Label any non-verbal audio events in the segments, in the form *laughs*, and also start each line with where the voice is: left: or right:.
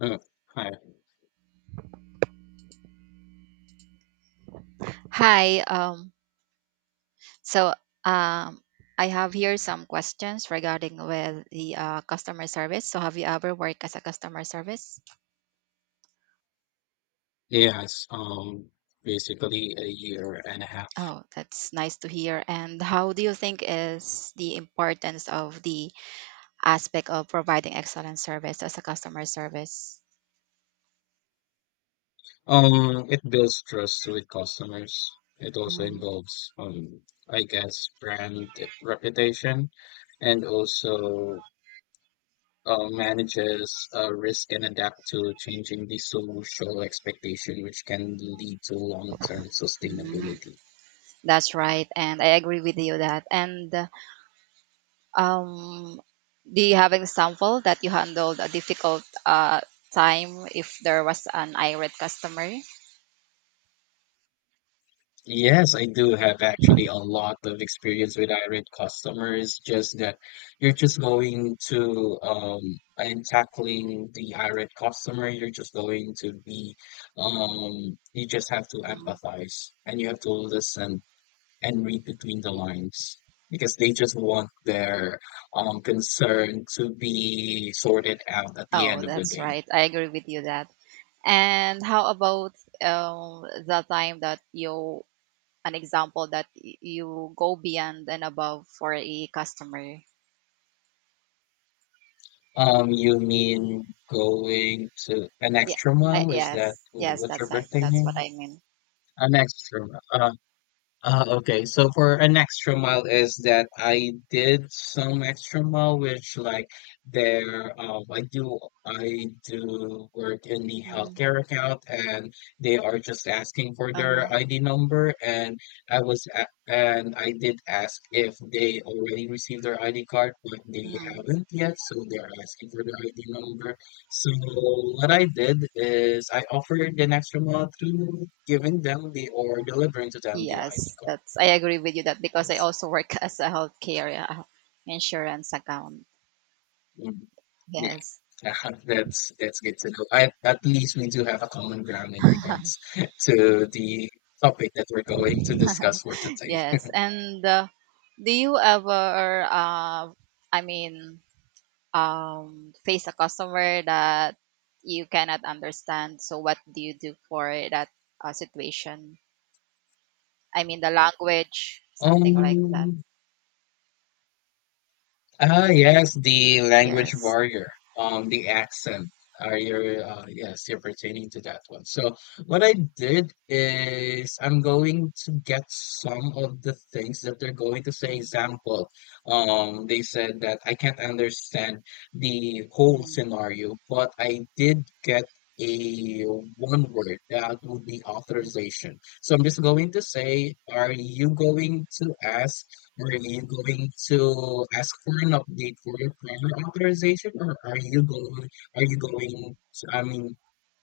left: Uh, Hi.
right: Hi. So um, I have here some questions regarding with the customer service. So have you ever worked as a customer service?
left: Yes um basically a year and a half.
right: Oh, that's nice to hear. And how do you think is the importance of the aspect of providing excellent service as a customer service?
left: It builds trust with customers. It also
right: Mm,
left: involves, I guess, brand reputation, and also manages risk and adapt to changing the social expectation, which can lead to long-term
right: mm,
left: sustainability.
right: that's right, and I agree with you that. And um, do you have an example that you handled a difficult time if there was an irate customer?
left: Yes, I do have actually a lot of experience with irate customers. Just that you're just going to, and tackling the irate customer, you're just going to be, you just have to
right: Mhm.
left: empathize and you have to listen and read between the lines because they just want their concern to be sorted out at the
right: Oh,
left: end of the
right: that's
left: day.
right: right. I agree with you that. And how about the time that you, an example that you go beyond and above for a customer?
left: You mean going to an
right: Yeah.
left: extra mile? Is that
right: Yes. Yes.
left: what's your birthday
right: That's what
left: name?
right: I mean.
left: An extra mile. Okay, so for an extra mile is that I did some extra mile, which, like, there, I do work in the
right: Mm,
left: healthcare account, and they are just asking for
right: uh-huh.
left: their ID number, and I was a and I did ask if they already received their ID card, but they
right: Mm.
left: haven't yet, so they're asking for their ID number. So what I did is I offered an extra mile to giving them the or delivering to them the ID
right: Yes. That's. I agree with you that because I
left: cards.
right: also work *laughs* as a healthcare insurance account.
left: Mm.
right: Yes. *laughs*
left: Yeah, *laughs* that's good to know. At least we do have a common ground in regards *laughs* to the topic that we're going to discuss for today.
right: Yes.
left: *laughs*
right: And Do you ever, I mean. Face a customer that you cannot understand. So what do you do for that situation? I mean, the language, something like that.
left: Um, yes, the language
right: Yes.
left: barrier, the accent. Yes, you're pertaining to that one. So what I did is I'm going to get some of the things that they're going to say.
right: Mm,
left: Example, they said that I can't understand the whole
right: mm,
left: scenario, but I did get a one word that would be
right: mm,
left: authorization. So I'm just going to say, are you going to ask for an update for your prior authorization, or are you going to, I mean,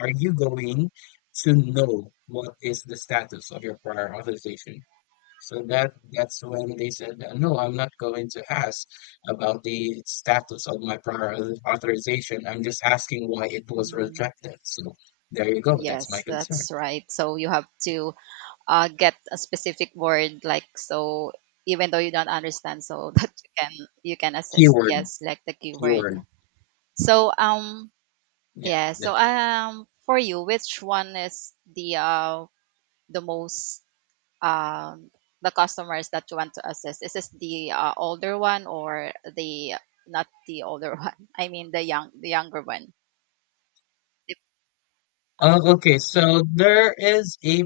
left: are you going to know what is the status of your prior authorization? So that's when they said that, "No, I'm not going to ask about the status of my prior authorization. I'm just asking why it was
right: mm.
left: rejected." So there you go. That's my
right: Yes,
left: concern.
right: that's right. So you have to get a specific word, like so, even though you don't understand, so *laughs* that you can assist.
left: Keyword,
right: Yes, like the keyword.
left: keyword.
right: So yeah.
left: Yes,
right: So
left: that's it.
right: for you, which one is the most um, the customers that you want to assist? Is this the older one or the not the older *laughs* one? I mean the younger one. If-
left: Okay, so there is a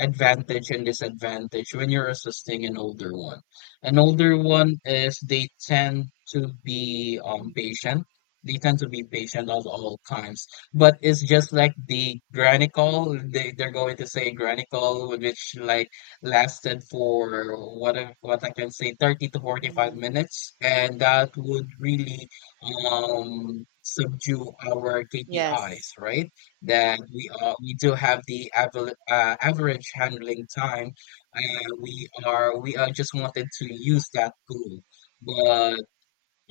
left: advantage and disadvantage when you're assisting an older one. An older one is they tend to be patient. They tend to be patient at all times. But it's just like the granny call. They're going to say granny call, which, like, lasted for what what I can say thirty to forty five
right: Mhm.
left: minutes, and that would really subdue our KPIs,
right: Yes,
left: right? That we do have the average, average handling time, and we are just wanted to use that tool, but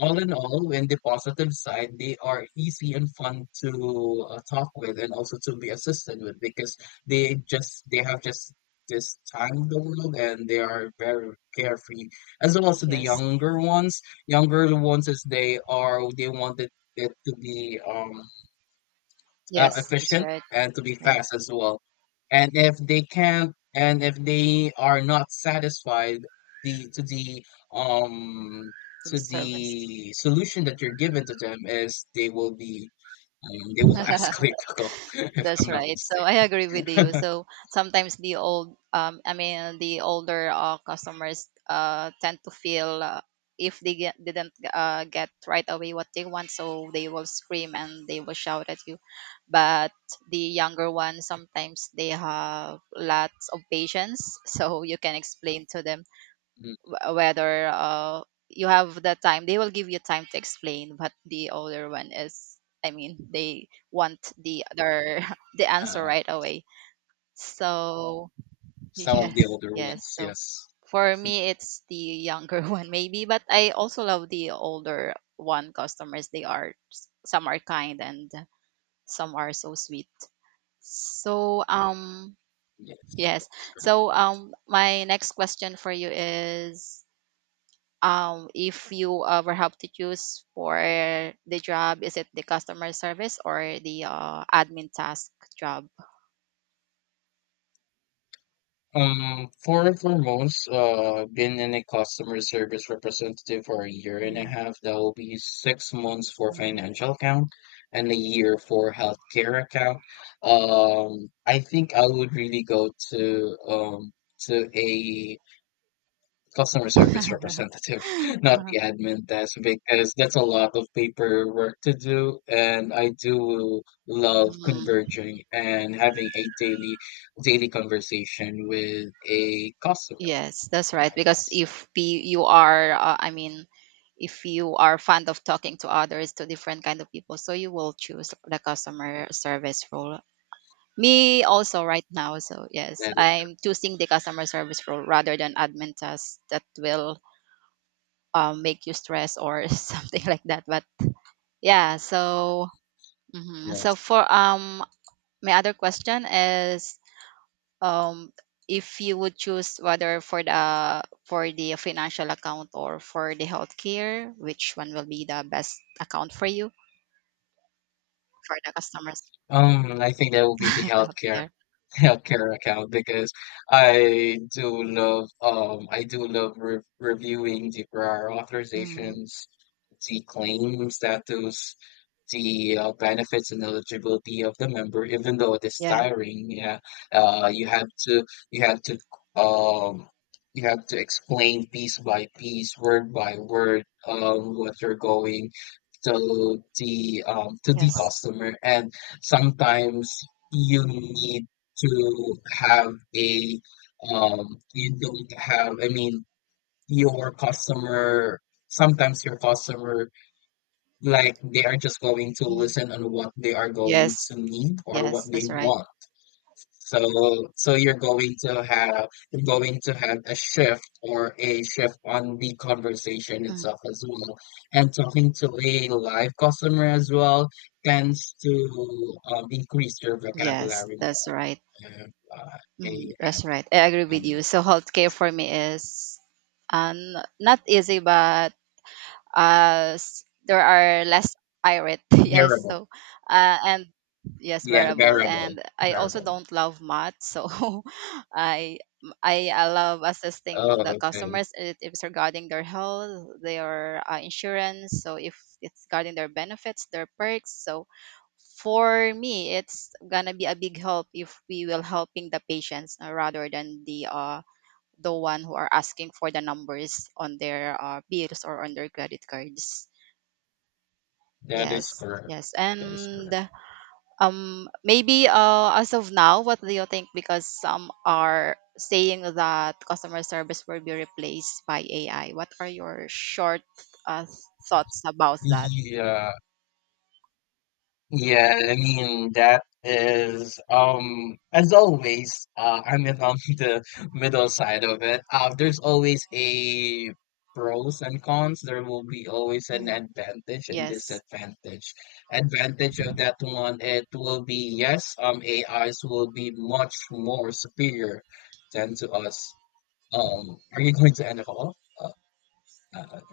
left: all in all, in the positive side, they are easy and fun to talk with, and also to be assisted with because they have just this time of the world, and they are very carefree, as well as the
right: yes,
left: younger ones, as they wanted it to be
right: yes. That's
left: efficient
right: right.
left: and to be
right: Yeah,
left: fast as well. And if they can't, and if they are not satisfied the to the um
right: to the
left: to
right: service.
left: the solution that you're given to them, is they will be, they will *laughs*
right: *laughs*
left: escalate the call *laughs* if
right: That's
left: I'm not
right: right. So I agree with you.
left: mistaken. *laughs*
right: So sometimes the older customers tend to feel if they didn't get right away what they want, so they will scream and they will shout at you. But the younger ones, sometimes they have lots of patience, *laughs* so you can explain to them
left: Mm,
right: whether you have the time, they will give you time to explain, but the older one is, they want the other *laughs* the answer
left: uh,
right: right away, so *laughs*
left: some of the
right: yes,
left: older
right: yes
left: ones,
right: so
left: yes,
right: For me it's the younger *laughs* one maybe, but I also love the older one customers. They are some are kind, and some are so sweet. so um
left: yes,
right: yes
left: that's.
right: so um my next question for you is, if you ever have to choose for the job, is it the customer service or the admin task job?
left: For foremost, been in a customer service representative for a year and a
right: Mm.
left: half. That will be 6 months for
right: Mm. *laughs*
left: financial account and a year for healthcare account. I think I would really go to a customer service representative, *laughs* not the admin desk, because that's a lot of paperwork to do. And I do love
right: Mm.
left: converging and having a daily conversation with a customer,
right: Yes, that's
left: a
right: right.
left: live
right: Because
left: customer.
right: if you are, if you are fond of talking to others, to different kind of people, so you will choose the customer service role. Me also right now. So yes,
left: That is
right: I'm choosing the customer service role rather than admin task that will make you stress or *laughs* something like that. But yeah, so mhm. so
left: goodness.
right: for my other question is, um if you would choose whether for the financial account or for the healthcare, which one will be the best account for you for the customers?
left: I think that will be the
right: *laughs*
left: healthcare
right: Healthcare?
left: *laughs* healthcare account because I do love reviewing the prior
right: Mm,
left: authorizations, the claim status, the benefits and eligibility of the member, even though it is
right: yeah.
left: tiring. Yeah, uh, you have to you have to um you have to explain piece by piece, word by word, what you're going to the
right: Yes.
left: customer, and sometimes you need to have a you don't have. I mean, your customer sometimes your customer, like, they are just going to
right: Mm,
left: listen on what they are going
right: yes.
left: to need or
right: Yes.
left: what they
right: That's right.
left: want. So you're going to have a shift, or a shift on the conversation
right: Mm,
left: itself as well. And talking to a live customer as well tends to, increase your
right: yes.
left: vocabulary
right: That's right.
left: more. If,
right: Mm,
left: they
right: that's right. I agree with
left: added
right: you.
left: it.
right: So healthcare for me is um, not easy, but there are less irate. *laughs* Yes.
left: Variable.
right: So and yes,
left: Yeah,
right: variable.
left: variable.
right: And I also
left: Variable.
right: don't love math, so *laughs* I I I love assisting on
left: Oh,
right: the
left: okay.
right: customers. It is regarding their health, their insurance. So if it's regarding their benefits, their perks. So for me it's gonna be a big help if we will helping the patients rather than the one who are asking for the numbers on their bills or on their credit cards.
left: That is
right: Yes,
left: correct.
right: yes.
left: That is
right: And
left: correct.
right: maybe as of now, what do you think, because some are saying that customer service will be replaced by AI? What are your short uh, thoughts about that?
left: Yeah. Yeah, I mean that is, as always, I'm in on *laughs* the middle side of it. There's always a pros and cons. There will be always an
right: Mm,
left: advantage and
right: yes.
left: disadvantage. Advantage of that one, it will be, yes, AIs will be much more superior than to us. Are you going to NFL? Uh, okay.